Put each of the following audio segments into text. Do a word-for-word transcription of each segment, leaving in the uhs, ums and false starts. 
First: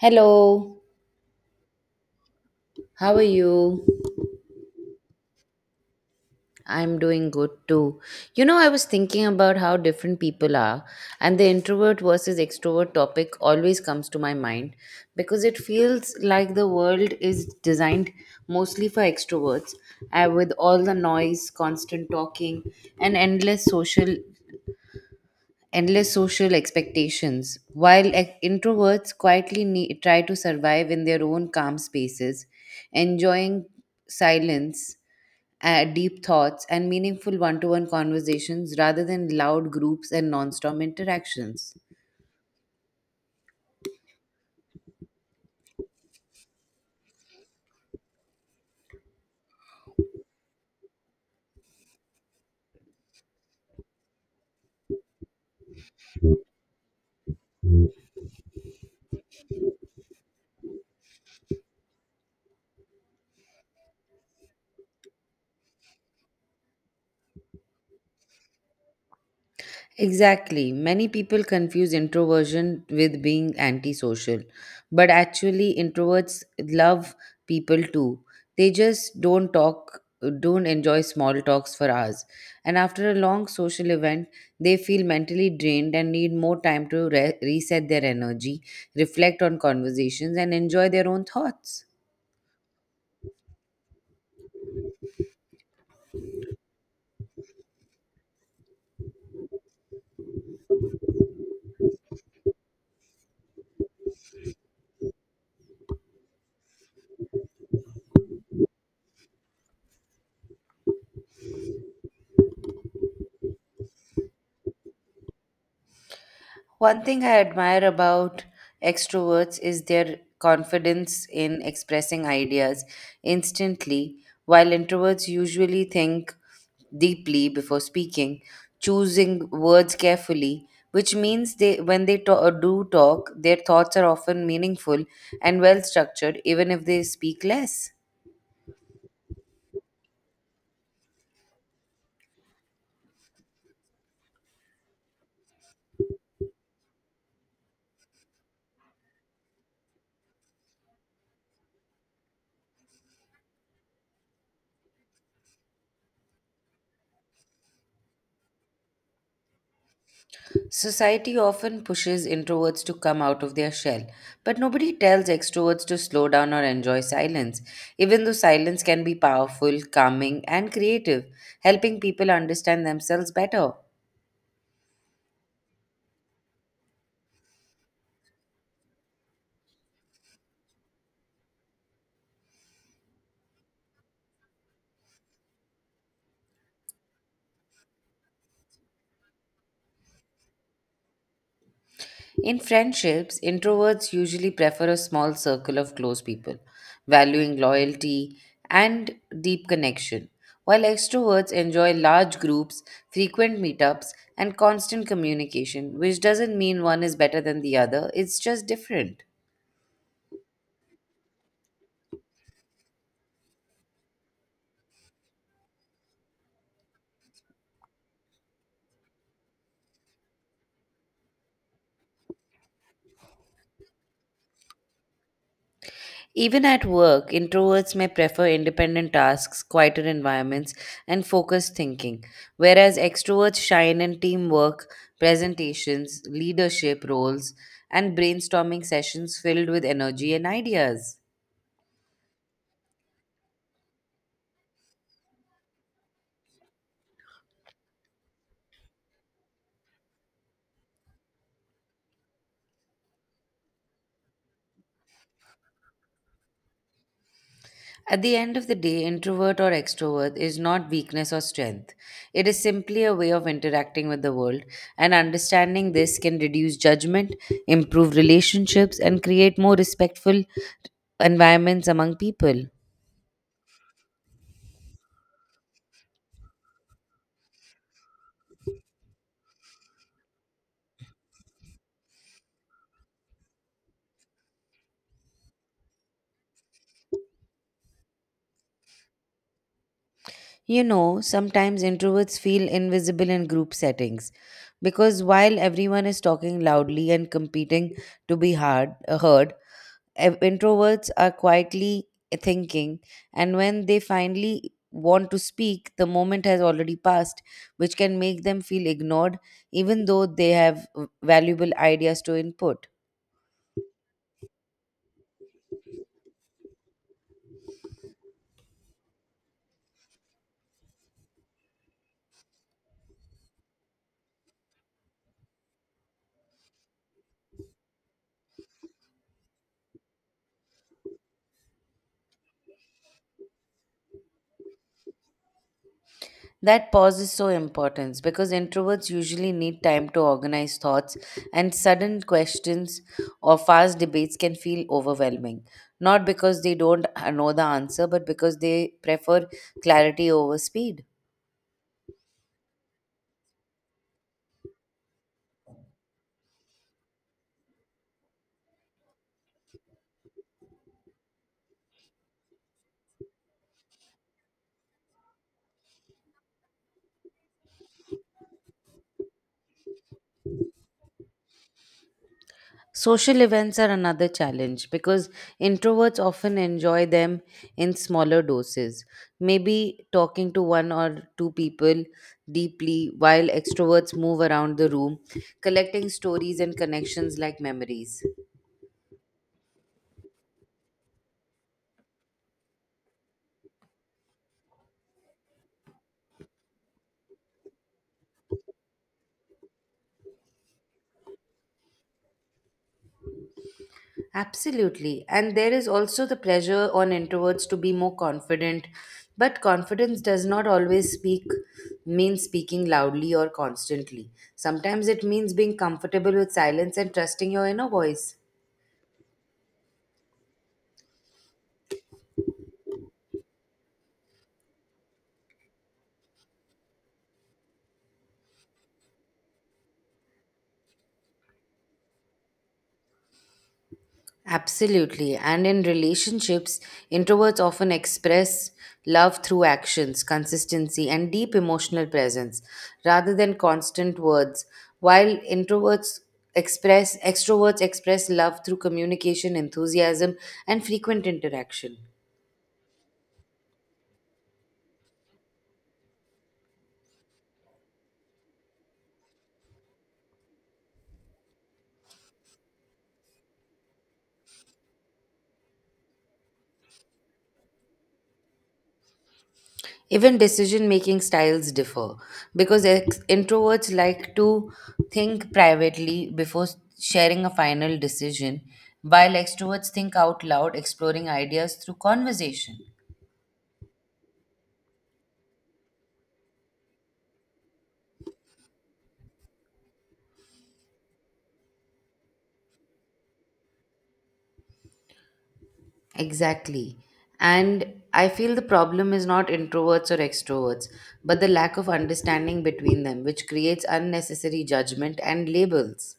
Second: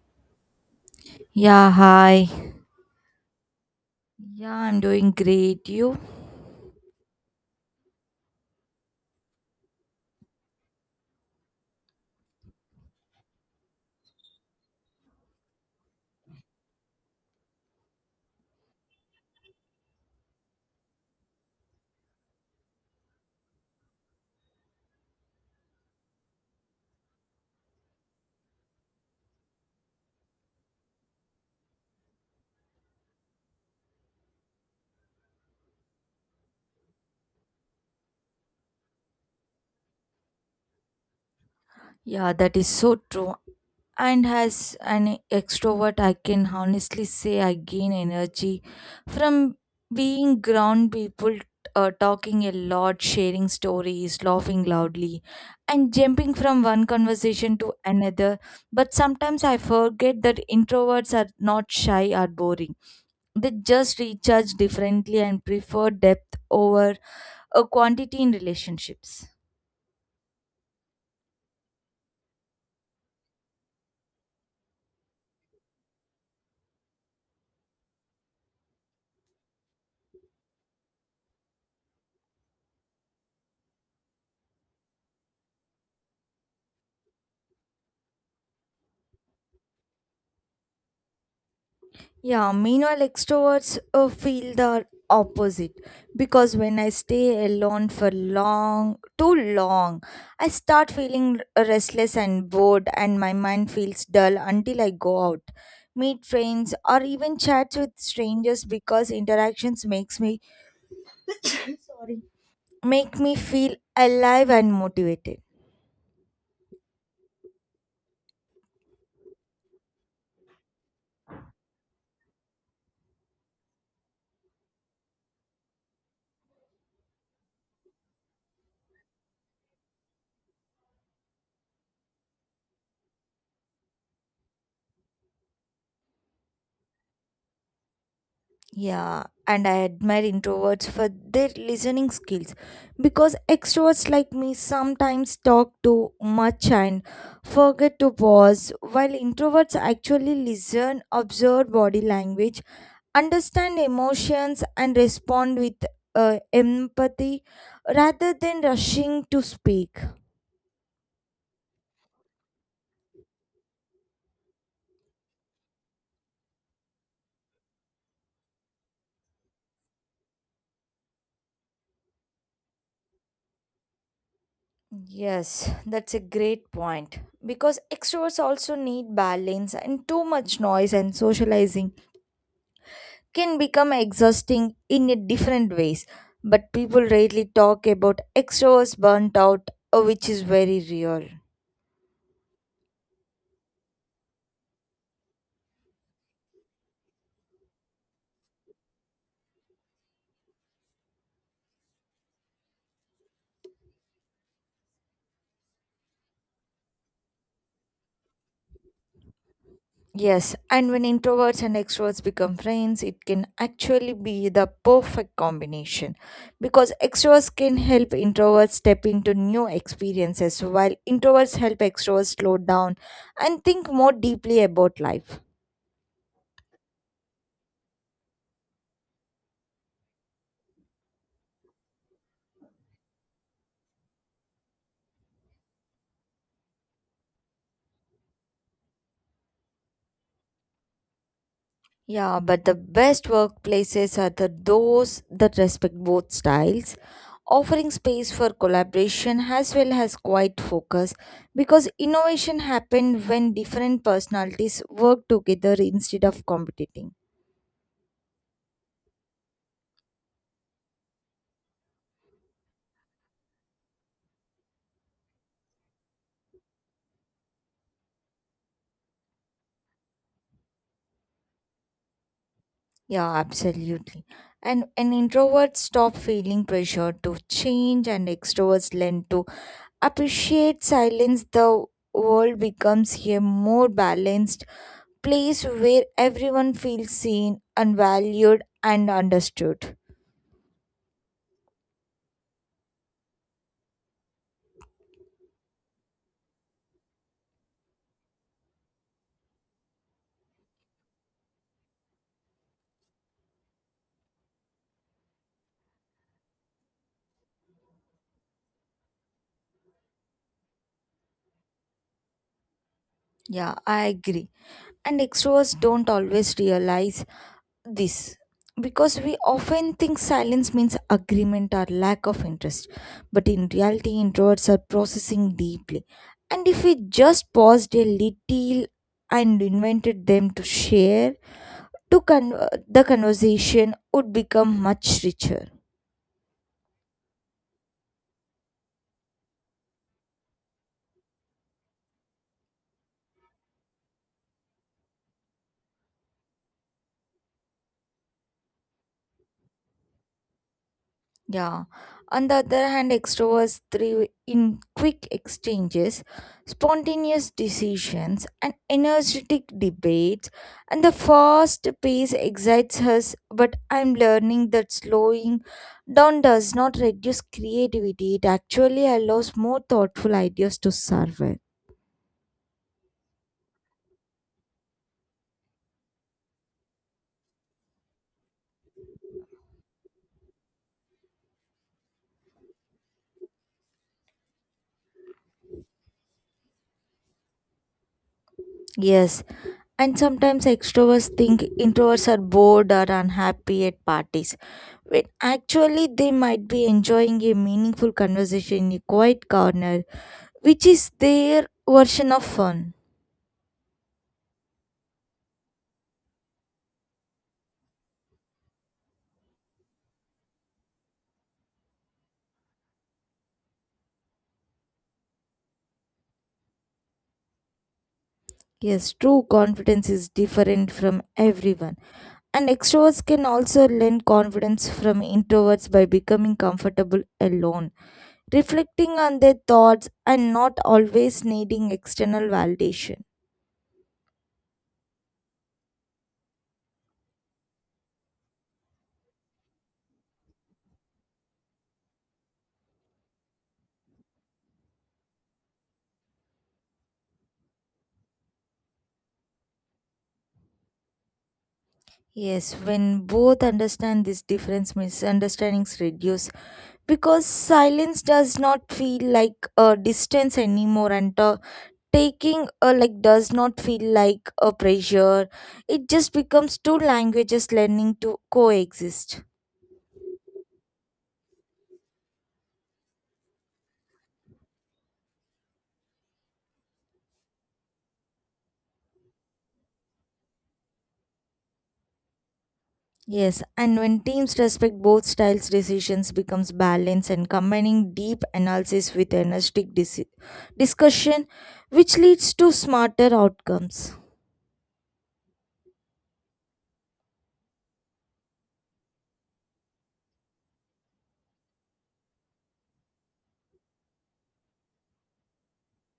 Hello, Yeah, hi. how are you? Yeah, I'm doing great. You? I'm doing good too. You know, I was thinking about how different people are, and the introvert versus extrovert topic always comes to my mind because it feels like the world is designed mostly for extroverts, uh, with all the noise, constant talking, and endless social endless social expectations, while ex- introverts quietly ne- try to survive in their own calm spaces, enjoying silence, uh, deep thoughts, and meaningful one to one conversations rather than loud groups and non stop interactions. Yeah, that is so true. And as an extrovert, I can honestly say I gain energy from being ground people, uh, talking a lot, sharing stories, laughing loudly, and jumping from one conversation to another. But sometimes I forget that introverts are not shy or boring. They just recharge differently and prefer depth over a quantity in relationships. Exactly. Many people confuse introversion with being antisocial, but actually, introverts love people too. They just don't talk, don't enjoy small talks for hours. And after a long social event, they feel mentally drained and need more time to re- reset their energy, reflect on conversations, and enjoy their own thoughts. Yeah, meanwhile, extroverts uh, feel the opposite because when I stay alone for long, too long, I start feeling restless and bored, and my mind feels dull until I go out, meet friends, or even chat with strangers because interactions makes me sorry make me feel alive and motivated. One thing I admire about extroverts is their confidence in expressing ideas instantly, while introverts usually think deeply before speaking, choosing words carefully, which means they when they to- do talk, their thoughts are often meaningful and well structured even if they speak less. Yeah, and I admire introverts for their listening skills because extroverts like me sometimes talk too much and forget to pause, while introverts actually listen, observe body language, understand emotions, and respond with uh, empathy rather than rushing to speak. Society often pushes introverts to come out of their shell, but nobody tells extroverts to slow down or enjoy silence, even though silence can be powerful, calming, and creative, helping people understand themselves better. Yes, that's a great point because extroverts also need balance, and too much noise and socializing can become exhausting in a different ways, but people rarely talk about extroverts burnt out, uh, which is very real. In friendships, introverts usually prefer a small circle of close people, valuing loyalty and deep connection, while extroverts enjoy large groups, frequent meetups, and constant communication, which doesn't mean one is better than the other, it's just different. Yes, and when introverts and extroverts become friends, it can actually be the perfect combination because extroverts can help introverts step into new experiences while introverts help extroverts slow down and think more deeply about life. Even at work, introverts may prefer independent tasks, quieter environments, and focused thinking, whereas extroverts shine in teamwork, presentations, leadership roles, and brainstorming sessions filled with energy and ideas. Yeah, but the best workplaces are the those that respect both styles, offering space for collaboration as well as quiet focus because innovation happens when different personalities work together instead of competing. At the end of the day, introvert or extrovert is not weakness or strength. It is simply a way of interacting with the world, and understanding this can reduce judgment, improve relationships, and create more respectful environments among people. Yeah, absolutely. And and introverts stop feeling pressure to change and extroverts learn to appreciate silence. The world becomes a more balanced place where everyone feels seen and valued and understood. You know, sometimes introverts feel invisible in group settings because while everyone is talking loudly and competing to be hard, uh, heard, ev- introverts are quietly eh, thinking, and when they finally want to speak, the moment has already passed, which can make them feel ignored even though they have v- valuable ideas to input. Yeah, I agree. And extroverts don't always realize this because we often think silence means agreement or lack of interest, but in reality introverts are processing deeply, and if we just paused a little and invited them to share to con- the conversation would become much richer. That pause is so important because introverts usually need time to organize thoughts, and sudden questions or fast debates can feel overwhelming. Not because they don't uh, know the answer, but because they prefer clarity over speed. Yeah. On the other hand, extroverts thrive in quick exchanges, spontaneous decisions, and energetic debates. And the fast pace excites us, but I'm learning that slowing down does not reduce creativity. It actually allows more thoughtful ideas to survive. Social events are another challenge because introverts often enjoy them in smaller doses. Maybe talking to one or two people deeply, while extroverts move around the room, collecting stories and connections like memories. Yes, and sometimes extroverts think introverts are bored or unhappy at parties, when actually they might be enjoying a meaningful conversation in a quiet corner, which is their version of fun. Absolutely. And there is also the pressure on introverts to be more confident, but confidence does not always speak mean speaking loudly or constantly. Sometimes it means being comfortable with silence and trusting your inner voice. Yes, true confidence is different from everyone, and extroverts can also learn confidence from introverts by becoming comfortable alone, reflecting on their thoughts, and not always needing external validation. Absolutely. And in relationships, introverts often express love through actions, consistency, and deep emotional presence rather than constant words. While introverts express extroverts express love through communication, enthusiasm, and frequent interaction. Yes, when both understand this difference, misunderstandings reduce because silence does not feel like a distance anymore, and uh, taking uh, like does not feel like a pressure. It just becomes two languages learning to coexist. Even decision making styles differ because ex- introverts like to think privately before sharing a final decision, while extroverts think out loud, exploring ideas through conversation. Yes, and when teams respect both styles, decisions becomes balanced and combining deep analysis with energetic dis- discussion, which leads to smarter outcomes. Exactly. And I feel the problem is not introverts or extroverts, but the lack of understanding between them, which creates unnecessary judgment and labels.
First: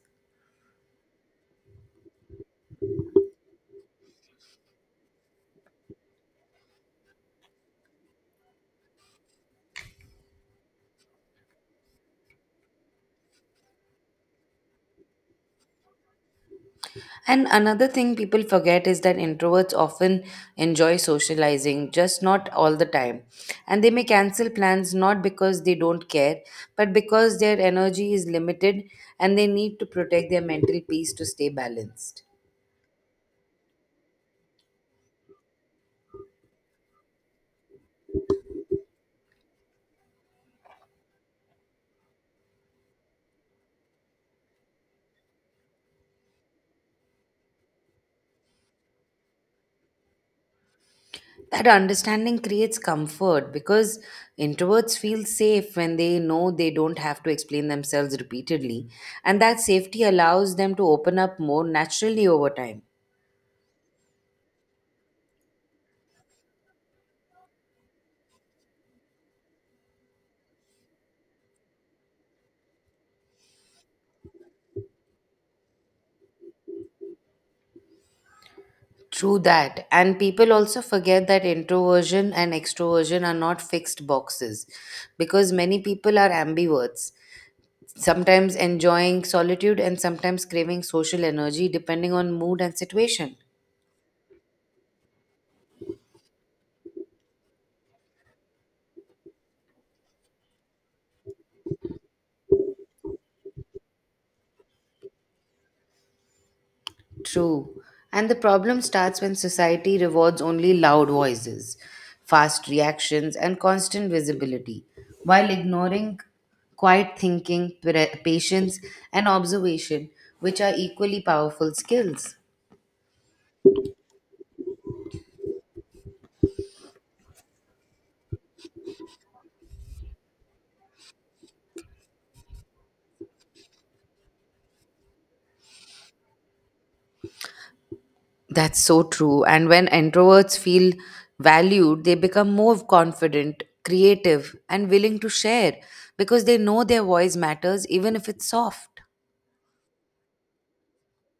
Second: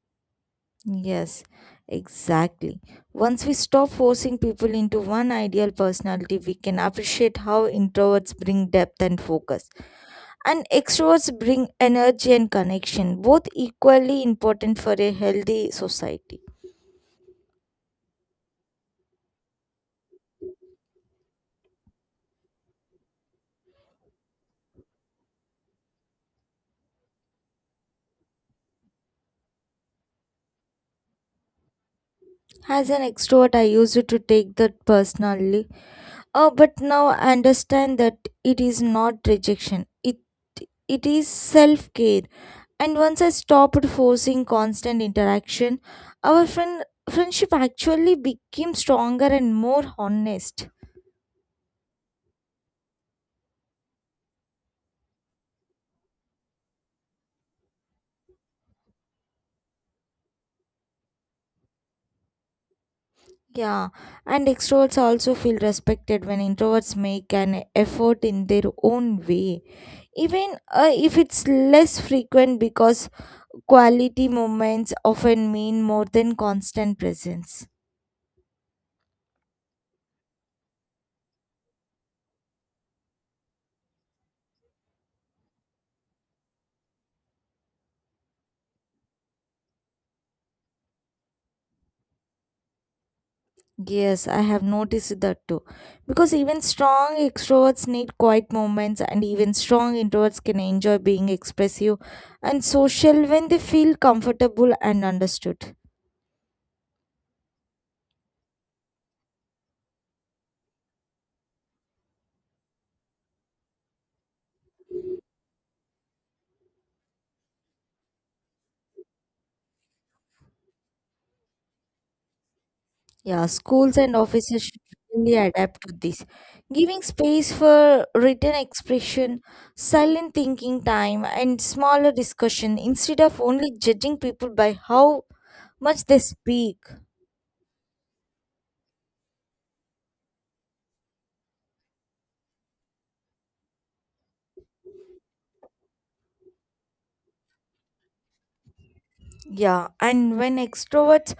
Yes, exactly. Once we stop forcing people into one ideal personality, we can appreciate how introverts bring depth and focus, and extroverts bring energy and connection, both equally important for a healthy society. And another thing people forget is that introverts often enjoy socializing, just not all the time. And they may cancel plans not because they don't care, but because their energy is limited and they need to protect their mental peace to stay balanced. As an extrovert, I used to take that personally. Oh, but now I understand that it is not rejection. It it is self care. And once I stopped forcing constant interaction, our friend friendship actually became stronger and more honest. That understanding creates comfort because introverts feel safe when they know they don't have to explain themselves repeatedly. And that safety allows them to open up more naturally over time. Yeah, and extroverts also feel respected when introverts make an effort in their own way, even uh, if it's less frequent because quality moments often mean more than constant presence. True that. And people also forget that introversion and extroversion are not fixed boxes because many people are ambiverts, sometimes enjoying solitude and sometimes craving social energy depending on mood and situation. Yes, I have noticed that too. Because even strong extroverts need quiet moments, and even strong introverts can enjoy being expressive and social when they feel comfortable and understood. True. And the problem starts when society rewards only loud voices, fast reactions, and constant visibility, while ignoring quiet thinking, pre- patience, and observation, which are equally powerful skills. Yeah, schools and offices should really adapt to this, giving space for written expression, silent thinking time, and smaller discussion instead of only judging people by how much they speak. That's so true. And when introverts feel valued, they become more confident, creative, and willing to share because they know their voice matters even if it's soft. Yeah, and when extroverts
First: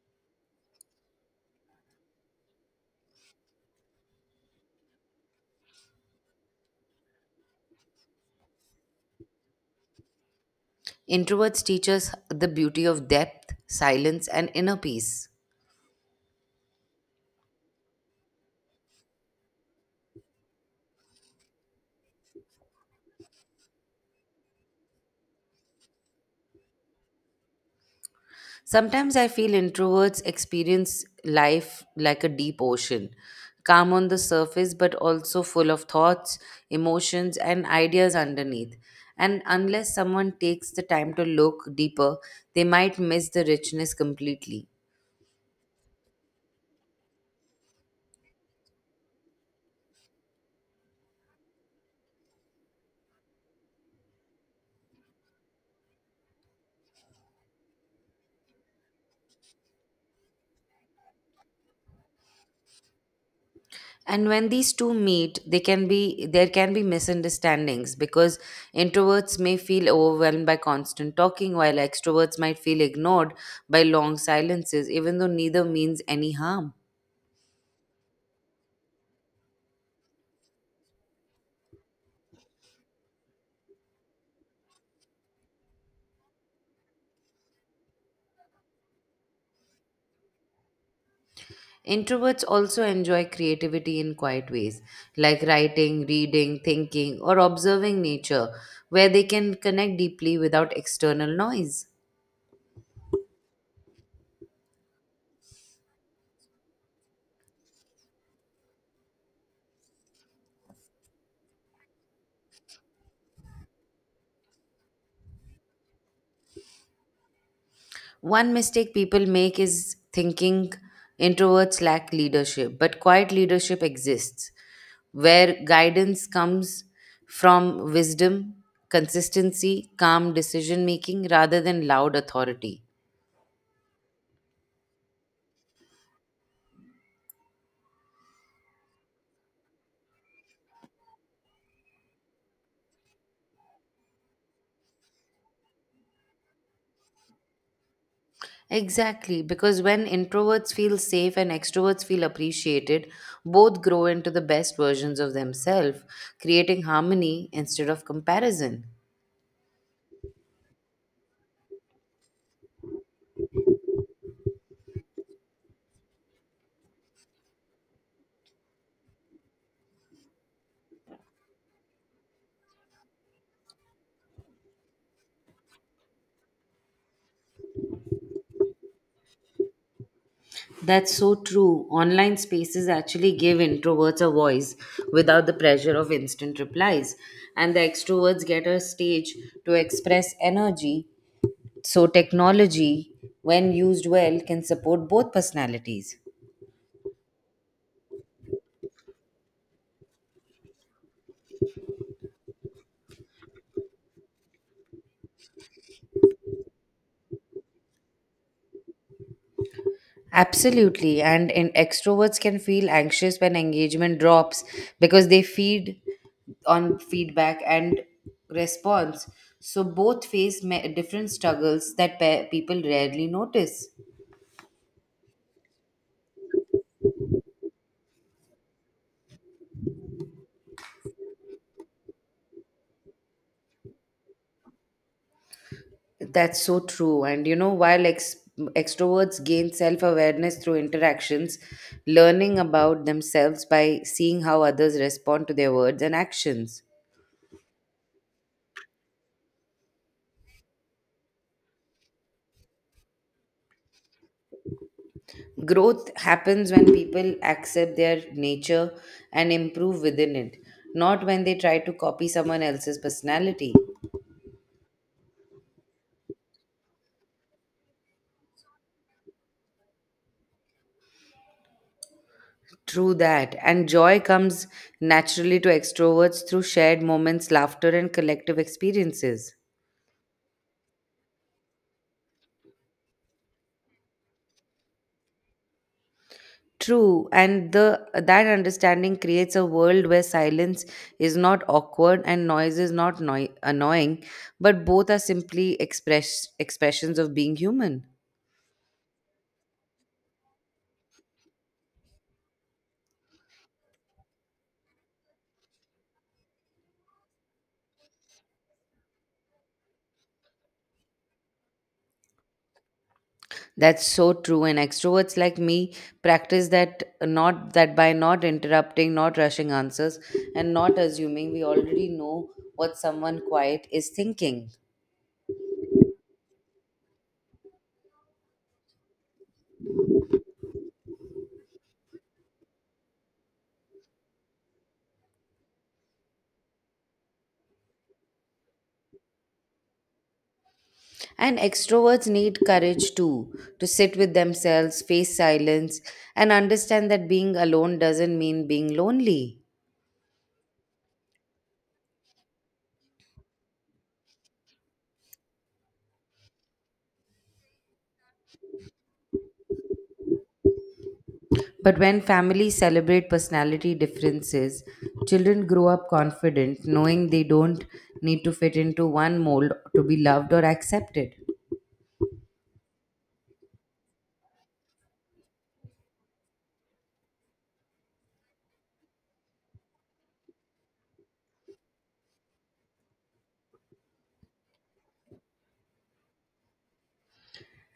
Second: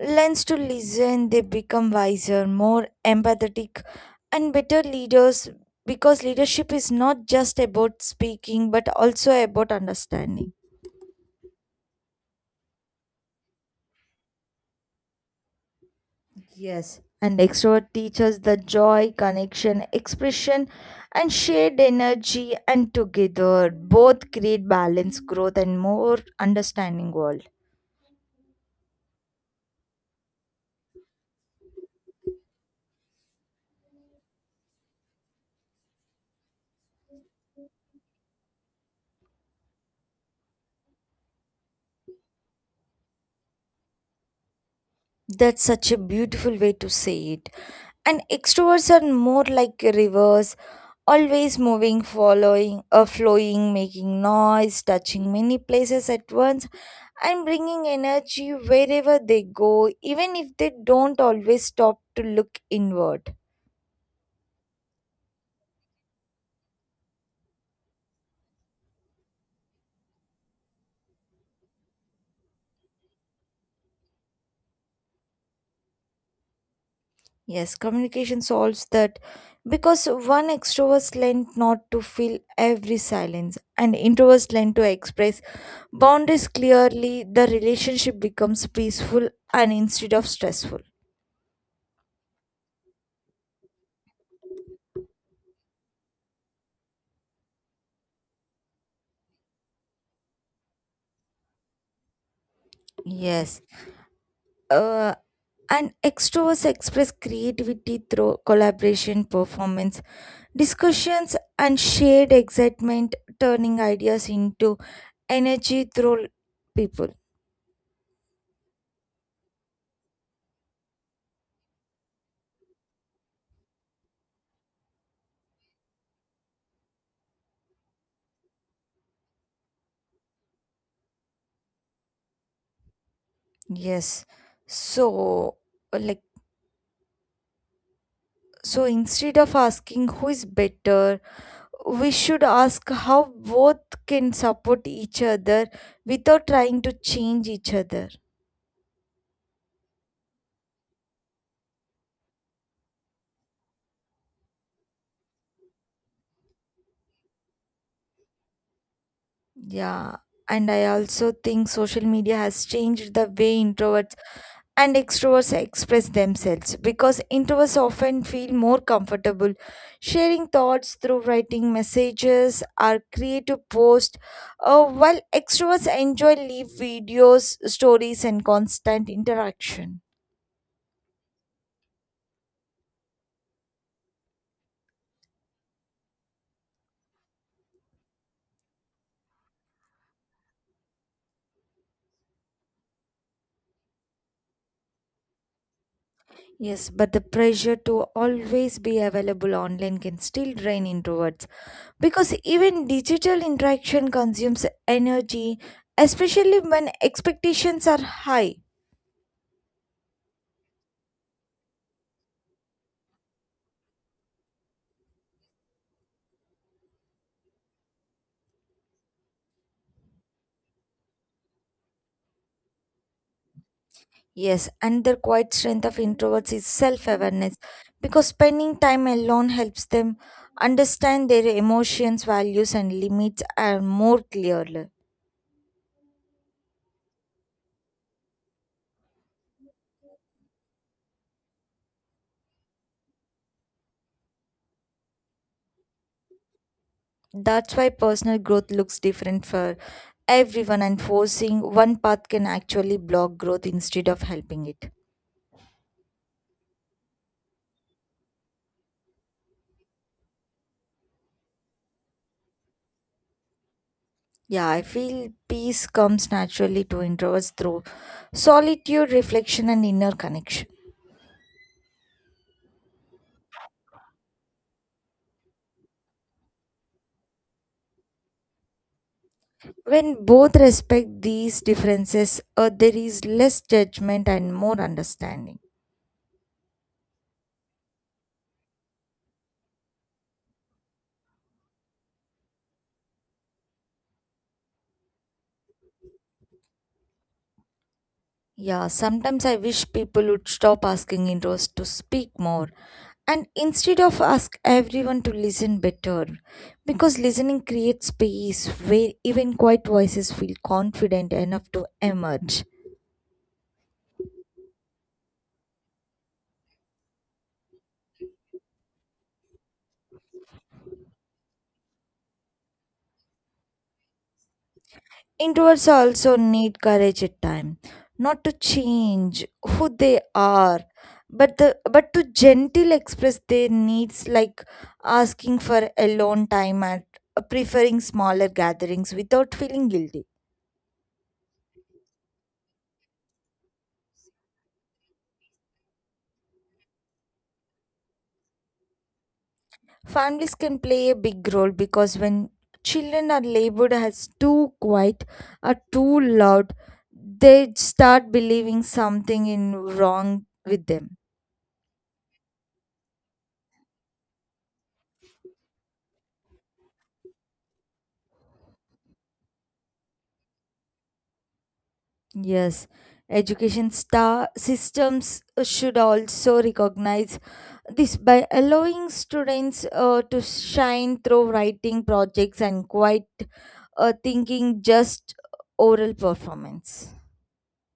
learns to listen, they become wiser, more empathetic, and better leaders because leadership is not just about speaking but also about understanding. Introverts teach us the beauty of depth, silence, and inner peace. Yes, and extrovert teaches the joy, connection, expression, and shared energy, and together both create balance, growth, and more understanding world. Sometimes I feel introverts experience life like a deep ocean, calm on the surface, but also full of thoughts, emotions, and ideas underneath. And unless someone takes the time to look deeper, they might miss the richness completely. That's such a beautiful way to say it, and extroverts are more like rivers, always moving, following, uh, flowing, making noise, touching many places at once, and bringing energy wherever they go, even if they don't always stop to look inward. And when these two meet, they can be there can be misunderstandings because introverts may feel overwhelmed by constant talking, while extroverts might feel ignored by long silences, even though neither means any harm. Yes, communication solves that because one extrovert learned not to fill every silence, and introverts learn to express boundaries clearly. The relationship becomes peaceful and instead of stressful. Introverts also enjoy creativity in quiet ways, like writing, reading, thinking, or observing nature, where they can connect deeply without external noise. Yes, uh, and extroverts express creativity through collaboration, performance, discussions, and shared excitement, turning ideas into energy through people. One mistake people make is thinking introverts lack leadership, but quiet leadership exists, where guidance comes from wisdom, consistency, calm decision making rather than loud authority. Yes. So, like, so instead of asking who is better, we should ask how both can support each other without trying to change each other. Exactly, because when introverts feel safe and extroverts feel appreciated, both grow into the best versions of themselves, creating harmony instead of comparison. Yeah. And I also think social media has changed the way introverts and extroverts express themselves because introverts often feel more comfortable sharing thoughts through writing messages or creative posts, uh, while extroverts enjoy live videos, stories, and constant interaction. That's so true. Online spaces actually give introverts a voice without the pressure of instant replies, and the extroverts get a stage to express energy. So, technology, when used well, can support both personalities. Yes, but the pressure to always be available online can still drain introverts because even digital interaction consumes energy, especially when expectations are high. Absolutely. And in extroverts can feel anxious when engagement drops because they feed on feedback and response. So both face ma- different struggles that pe- people rarely notice. Yes, another quiet strength of introverts is self awareness because spending time alone helps them understand their emotions, values, and limits are more clearly. That's so true. And you know, while ex- extroverts gain self awareness through interactions, learning about themselves by seeing how others respond to their words and actions. That's why personal growth looks different for everyone, and forcing one path can actually block growth instead of helping it. Growth happens when people accept their nature and improve within it, not when they try to copy someone else's personality. Yeah, I feel peace comes naturally to introverts through solitude, reflection, and inner connection. True that. And joy comes naturally to extroverts through shared moments, laughter, and collective experiences. When both respect these differences, uh, there is less judgment and more understanding. True, and the that understanding creates a world where silence is not awkward and noise is not noi- annoying, but both are simply express expressions of being human. Yeah, sometimes I wish people would stop asking Indros to speak more and instead of ask everyone to listen better because listening creates space where even quiet voices feel confident enough to emerge. That's so true. And extroverts like me practice that not that by not interrupting, not rushing answers, and not assuming we already know what someone quiet is thinking. Introverts also need courage at time, not to change who they are, but the but to gently express their needs, like asking for alone time and preferring smaller gatherings without feeling guilty. And extroverts need courage too to sit with themselves, face silence, and understand that being alone doesn't mean being lonely. Families can play a big role because when children are labeled as too quiet or too loud, they start believing something in wrong with them. But when families celebrate personality differences, children grow up confident, knowing they don't need to fit into one mold to be loved or accepted. Yes, education star systems uh, should also recognize this by allowing students uh, to shine through writing projects and quite uh, thinking just oral performance.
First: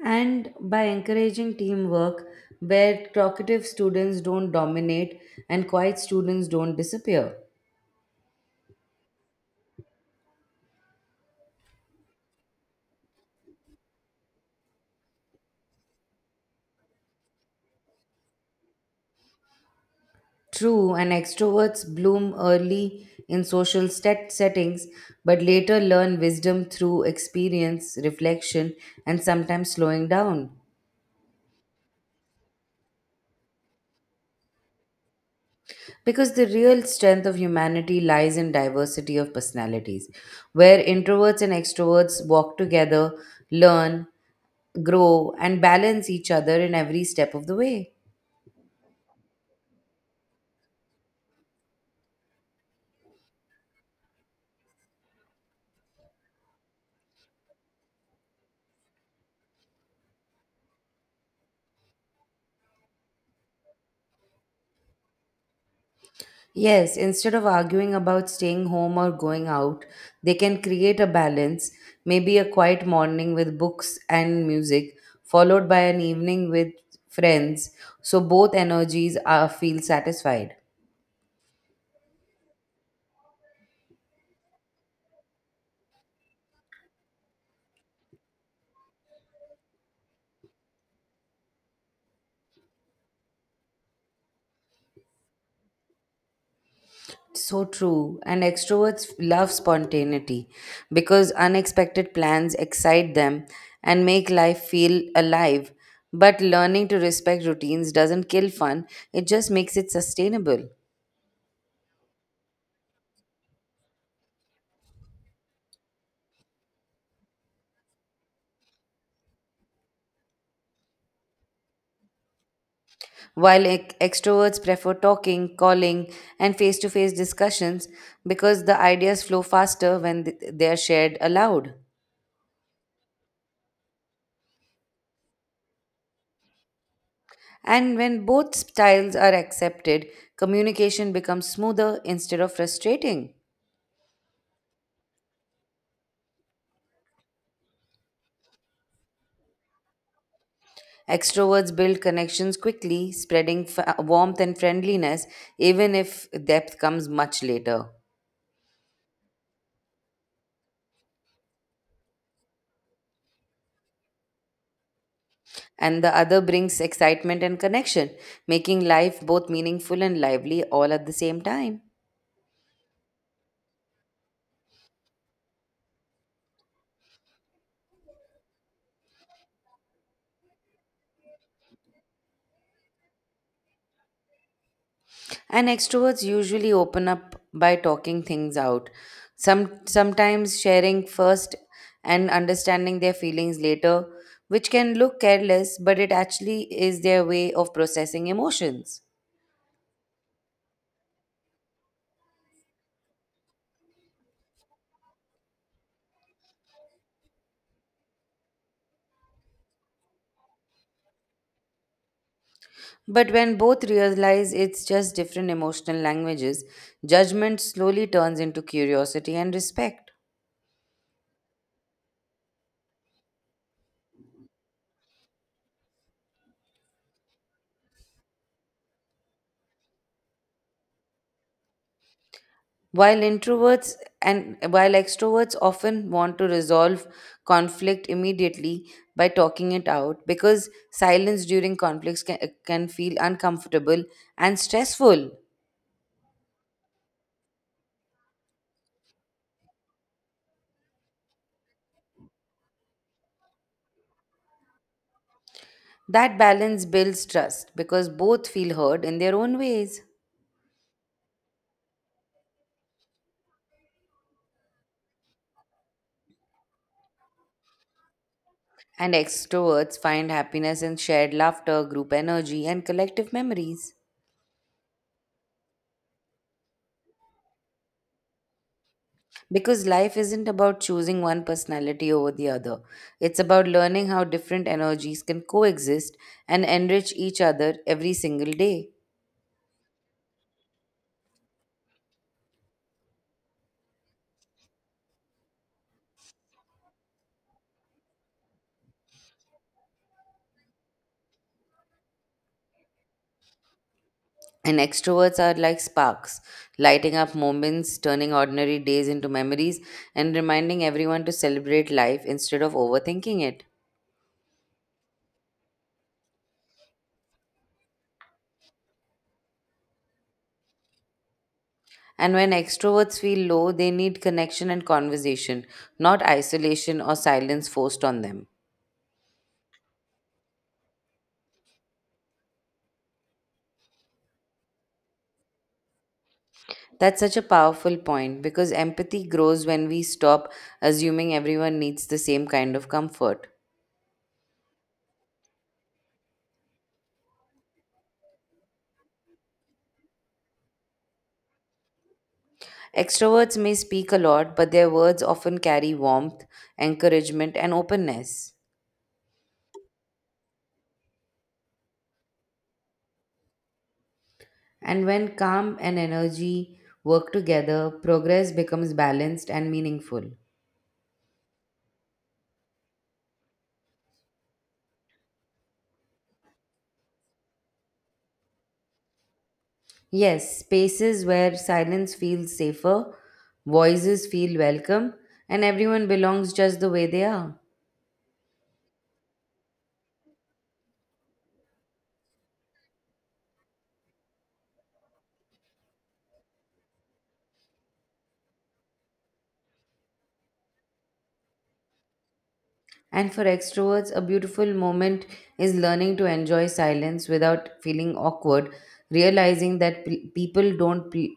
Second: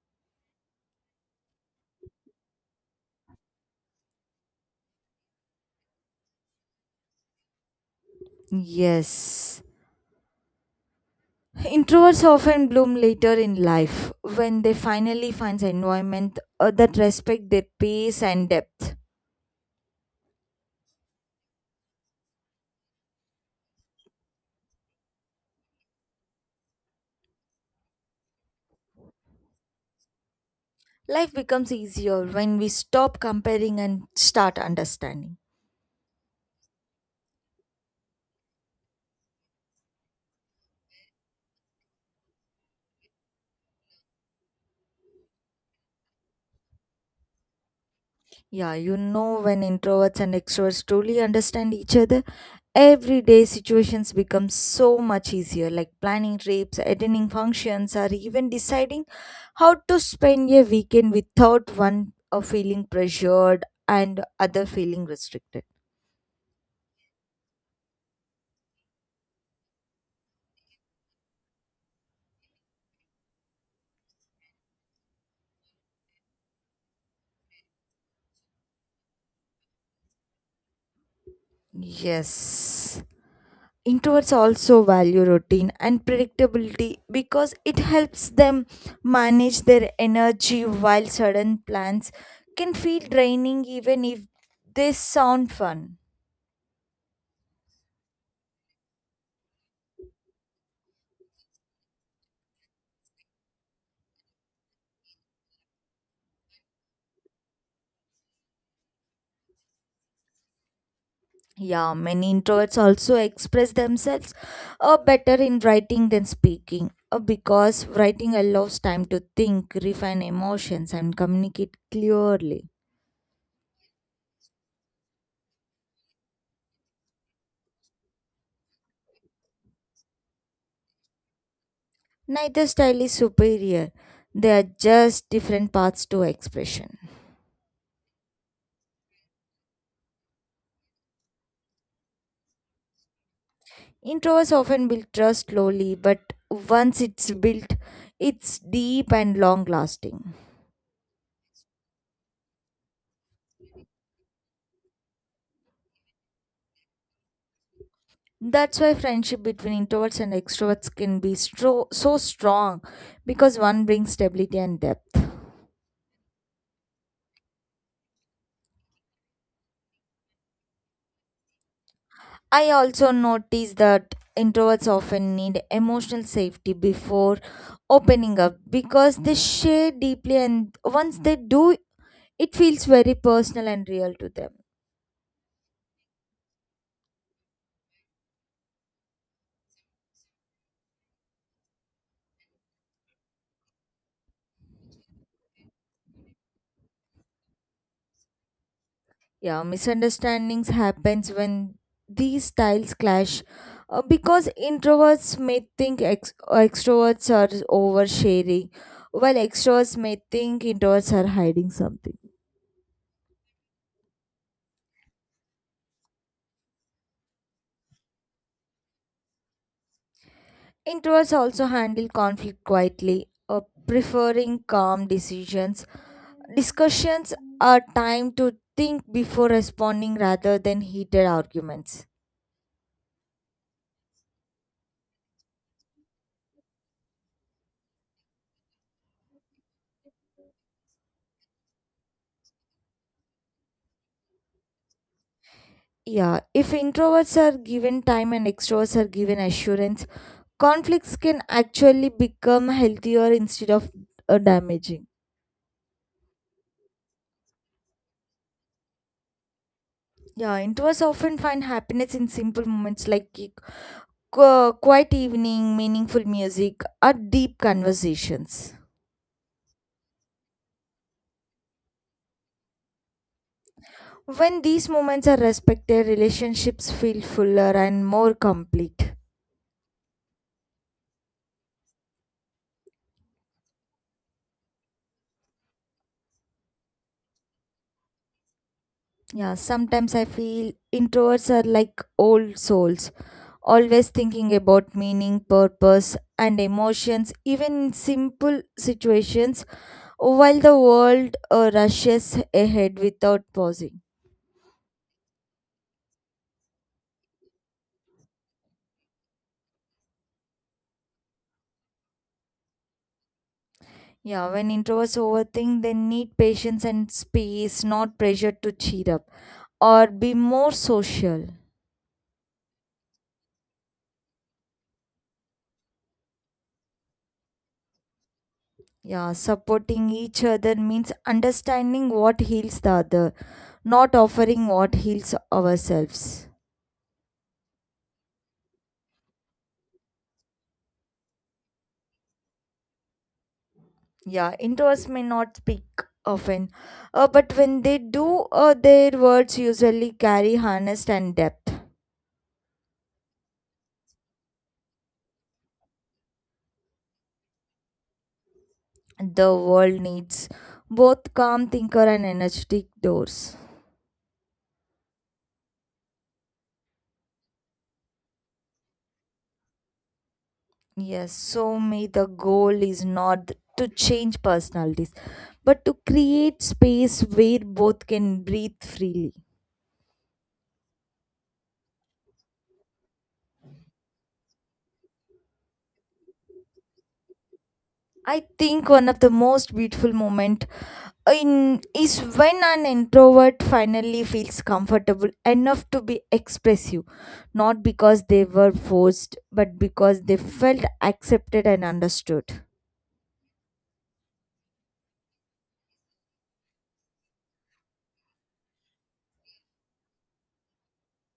And by encouraging teamwork, where talkative students don't dominate and quiet students don't disappear. Yes. Introverts often bloom later in life when they finally find an environment uh, that respect their pace and depth. True, and extroverts bloom early in social set- settings, but later learn wisdom through experience, reflection, and sometimes slowing down. Life becomes easier when we stop comparing and start understanding. Because the real strength of humanity lies in diversity of personalities, where introverts and extroverts walk together, learn, grow, and balance each other in every step of the way. Yeah, you know, when introverts and extroverts truly understand each other, everyday situations become so much easier, like planning trips, attending functions, or even deciding how to spend a weekend without one uh, feeling pressured and other feeling restricted. Yes, instead of arguing about staying home or going out, they can create a balance, maybe a quiet morning with books and music, followed by an evening with friends, so both energies are feel satisfied. Yes. Introverts also value routine and predictability because it helps them manage their energy while sudden plans can feel draining even if they sound fun. So true. And extroverts love spontaneity because unexpected plans excite them and make life feel alive. But learning to respect routines doesn't kill fun, it just makes it sustainable. Yeah, many introverts also express themselves uh, better in writing than speaking uh, because writing allows time to think, refine emotions, and communicate clearly. While ex- extroverts prefer talking, calling, and face to face discussions because the ideas flow faster when th- they are shared aloud. Neither style is superior, they are just different paths to expression. And when both styles are accepted, communication becomes smoother instead of frustrating. Introverts often build trust slowly, but once it's built, it's deep and long lasting. Extroverts build connections quickly, spreading f- warmth and friendliness, even if depth comes much later. That's why friendship between introverts and extroverts can be stro- so strong because one brings stability and depth. And the other brings excitement and connection, making life both meaningful and lively all at the same time. I also notice that introverts often need emotional safety before opening up because they share deeply, and once they do, it feels very personal and real to them. And extroverts usually open up by talking things out. Some sometimes sharing first and understanding their feelings later, which can look careless, but it actually is their way of processing emotions. Yeah, misunderstandings happens when these styles clash uh, because introverts may think ex- uh, extroverts are oversharing while extroverts may think introverts are hiding something. But when both realize it's just different emotional languages, judgment slowly turns into curiosity and respect. Introverts also handle conflict quietly, uh, preferring calm decisions. Discussions are time to think before responding rather than heated arguments. While introverts and while extroverts often want to resolve conflict immediately by talking it out because silence during conflicts can, can feel uncomfortable and stressful. Yeah, if introverts are given time and extroverts are given assurance, conflicts can actually become healthier instead of uh, damaging. That balance builds trust because both feel heard in their own ways. Yeah, introverts often find happiness in simple moments like ki- qu- quiet evening, meaningful music, or deep conversations. And extroverts find happiness in shared laughter, group energy, and collective memories. When these moments are respected, relationships feel fuller and more complete. Because life isn't about choosing one personality over the other. It's about learning how different energies can coexist and enrich each other every single day. Yeah, sometimes I feel introverts are like old souls, always thinking about meaning, purpose, and emotions, even in simple situations, while the world uh, rushes ahead without pausing. And extroverts are like sparks, lighting up moments, turning ordinary days into memories, and reminding everyone to celebrate life instead of overthinking it. Yeah, when introverts overthink, they need patience and space, not pressure to cheer up or be more social. And when extroverts feel low, they need connection and conversation, not isolation or silence forced on them. Yeah, supporting each other means understanding what heals the other, not offering what heals ourselves. That's such a powerful point because empathy grows when we stop assuming everyone needs the same kind of comfort. Yeah, introverts may not speak often, uh, but when they do, uh, their words usually carry honest and depth. Extroverts may speak a lot, but their words often carry warmth, encouragement, and openness. The world needs both calm thinker and energetic doors. And when calm and energy work together, progress becomes balanced and meaningful. Yes, so may the goal is not to change personalities, but to create space where both can breathe freely. Yes, spaces where silence feels safer, voices feel welcome, and everyone belongs just the way they are. I think one of the most beautiful moment uh, in is when an introvert finally feels comfortable enough to be expressive, not because they were forced, but because they felt accepted and understood. And for extroverts, a beautiful moment is learning to enjoy silence without feeling awkward, realizing that pe- people don't pe-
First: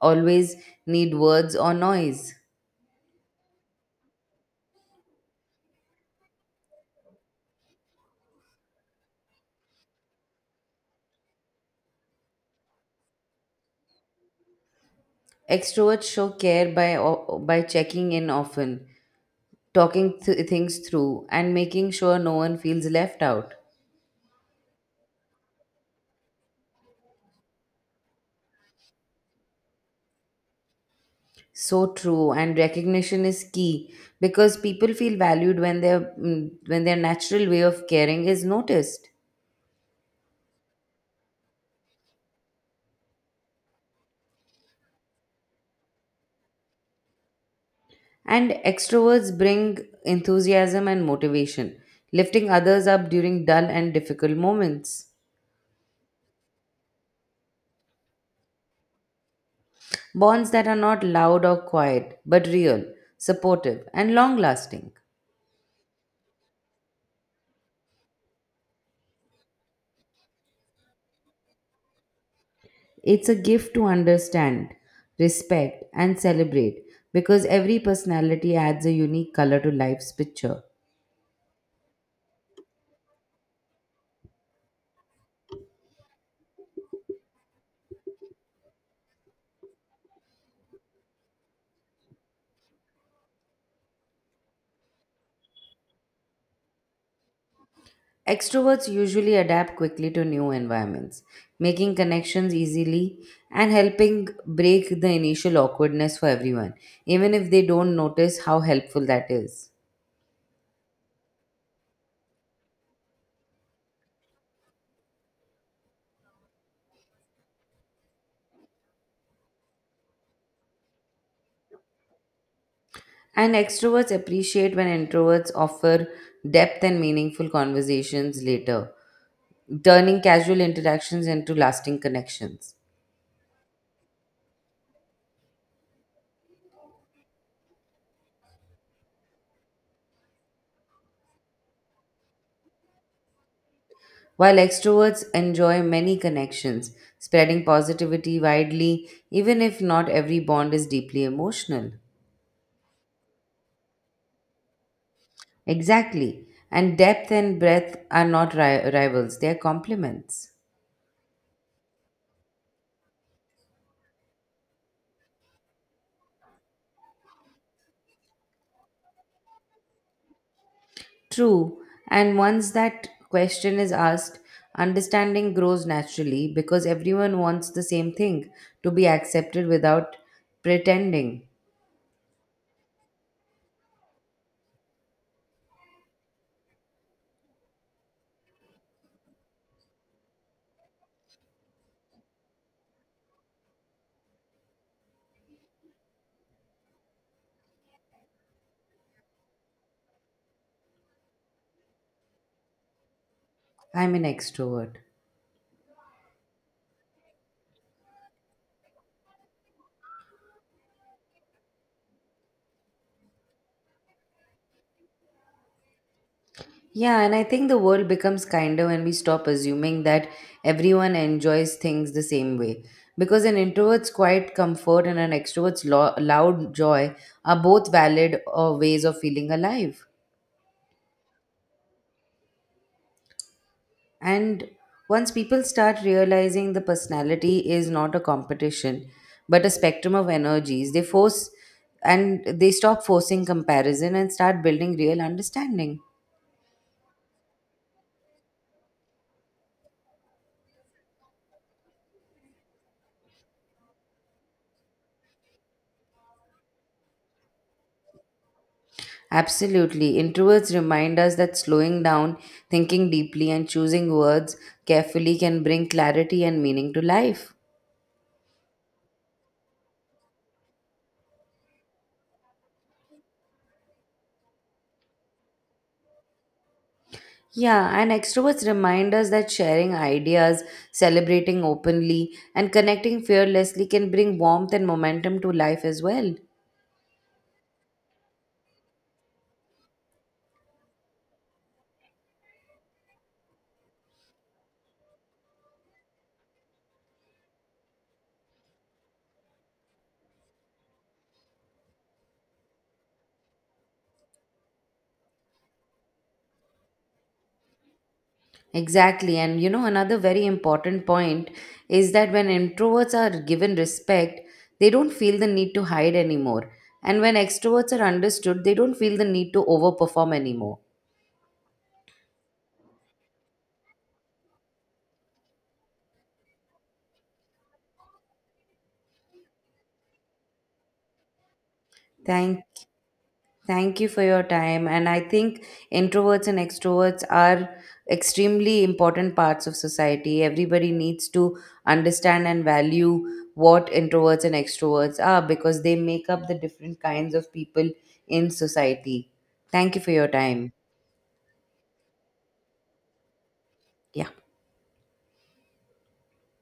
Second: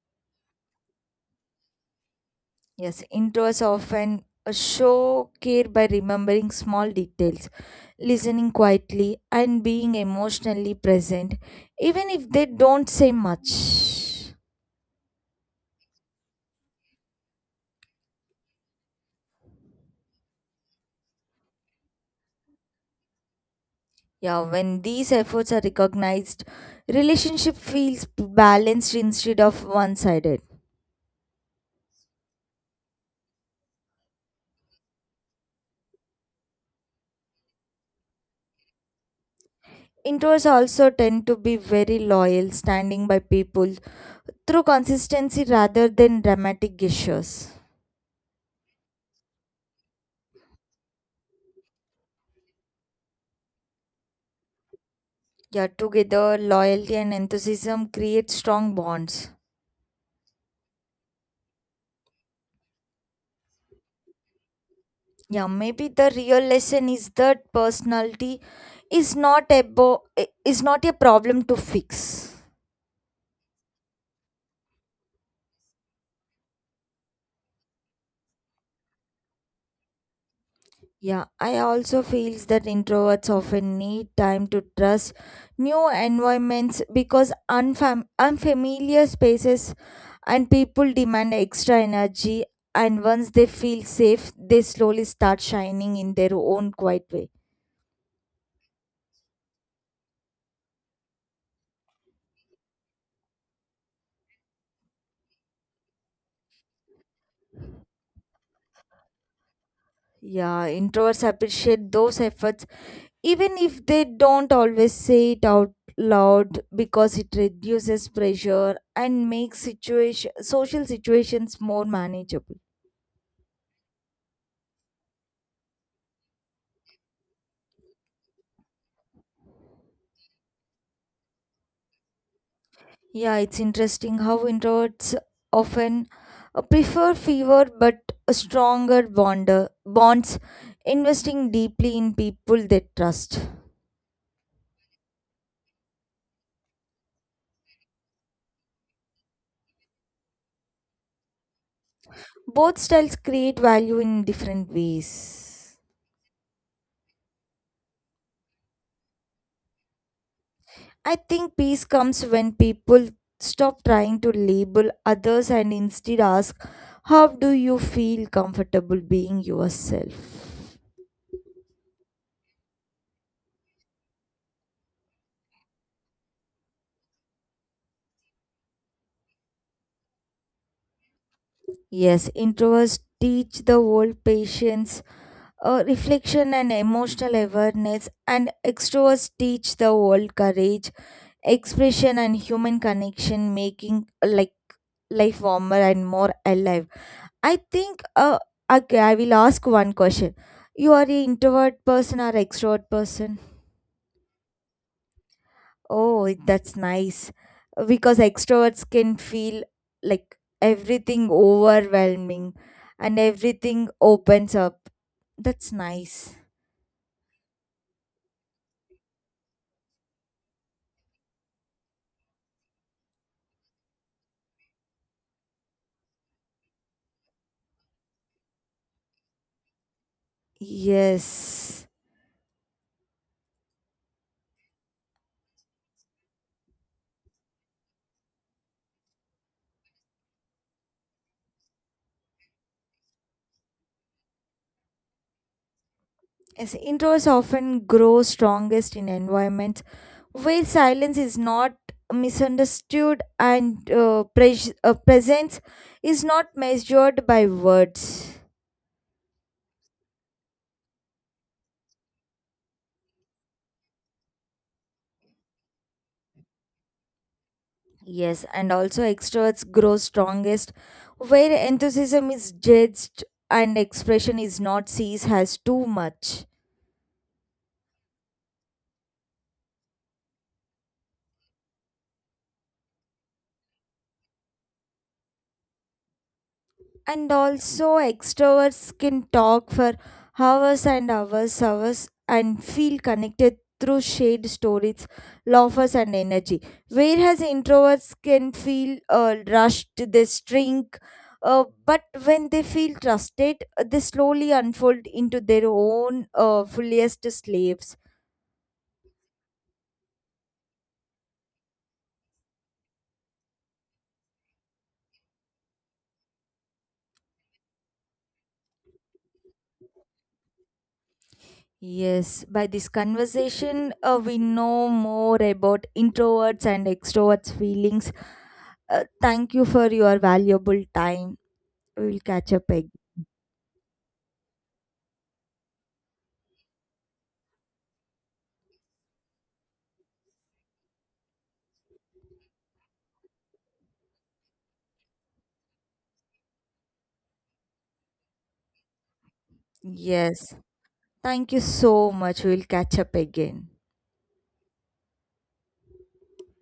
always need words or noise. Yes, introverts often uh, show care by remembering small details, listening quietly, and being emotionally present, even if they don't say much. Extroverts show care by, o- by checking in often, talking th- things through, and making sure no one feels left out. Yeah, when these efforts are recognized, relationship feels balanced instead of one-sided. So true, and recognition is key because people feel valued when their mm, when their natural way of caring is noticed. Introverts also tend to be very loyal, standing by people through consistency rather than dramatic gestures. And extroverts bring enthusiasm and motivation, lifting others up during dull and difficult moments. Yeah, together, loyalty and enthusiasm create strong bonds. Bonds that are not loud or quiet, but real, supportive, and long lasting. Yeah, maybe the real lesson is that personality is not a bo- is not a problem to fix. It's a gift to understand, respect, and celebrate because every personality adds a unique color to life's picture. Yeah, I also feels that introverts often need time to trust new environments because unfam- unfamiliar spaces and people demand extra energy, and once they feel safe, they slowly start shining in their own quiet way. Extroverts usually adapt quickly to new environments, making connections easily and helping break the initial awkwardness for everyone, even if they don't notice how helpful that is. Yeah, introverts appreciate those efforts even if they don't always say it out loud because it reduces pressure and makes situation social situations more manageable. And extroverts appreciate when introverts offer depth and meaningful conversations later, turning casual interactions into lasting connections. Yeah, it's interesting how introverts often uh, prefer fewer but a stronger bonder bonds, investing deeply in people they trust. While extroverts enjoy many connections, spreading positivity widely, even if not every bond is deeply emotional. Both styles create value in different ways. Exactly. And depth and breadth are not ri- rivals, they are complements. I think peace comes when people stop trying to label others and instead ask, "How do you feel comfortable being yourself?" True. And once that question is asked, understanding grows naturally because everyone wants the same thing to be accepted without pretending. Yes, introverts teach the world patience, uh, reflection, and emotional awareness, and extroverts teach the world courage, expression, and human connection, making uh, like life warmer and more alive. I think. Uh, okay, I will ask one question. You are an introvert person or extrovert person? I'm an extrovert. Oh, that's nice. Because extroverts can feel like everything overwhelming and everything opens up. That's nice. Yeah, and I think the world becomes kinder when we stop assuming that everyone enjoys things the same way. Because an introvert's quiet comfort and an extrovert's lo- loud joy are both valid uh, ways of feeling alive. Yes. And once people start realizing the personality is not a competition, but a spectrum of energies, they force and they stop forcing comparison and start building real understanding. Yes, introverts often grow strongest in environments where silence is not misunderstood and uh, pres- uh, presence is not measured by words. Absolutely. Introverts remind us that slowing down, thinking deeply, and choosing words carefully can bring clarity and meaning to life. Yes, and also extroverts grow strongest where enthusiasm is judged and expression is not seized as too much. Yeah, and extroverts remind us that sharing ideas, celebrating openly, and connecting fearlessly can bring warmth and momentum to life as well. And also, extroverts can talk for hours and hours, hours, and feel connected through shared stories, laughs, and energy. Whereas introverts can feel uh, rushed, they shrink. Uh, but when they feel trusted, uh, they slowly unfold into their own uh, fullest slaves. Exactly. And you know, another very important point is that when introverts are given respect, they don't feel the need to hide anymore. And when extroverts are understood, they don't feel the need to overperform anymore. Yes, by this conversation, uh, we know more about introverts and extroverts' feelings. Uh, thank you for your valuable time. We will catch Thank, up again. Thank you for your time. And I think introverts and extroverts are extremely important parts of society. Everybody needs to understand and value what introverts and extroverts are because they make up the different kinds of people in society. Thank you for your Yes, time. thank you so much. We will catch up again. Yeah.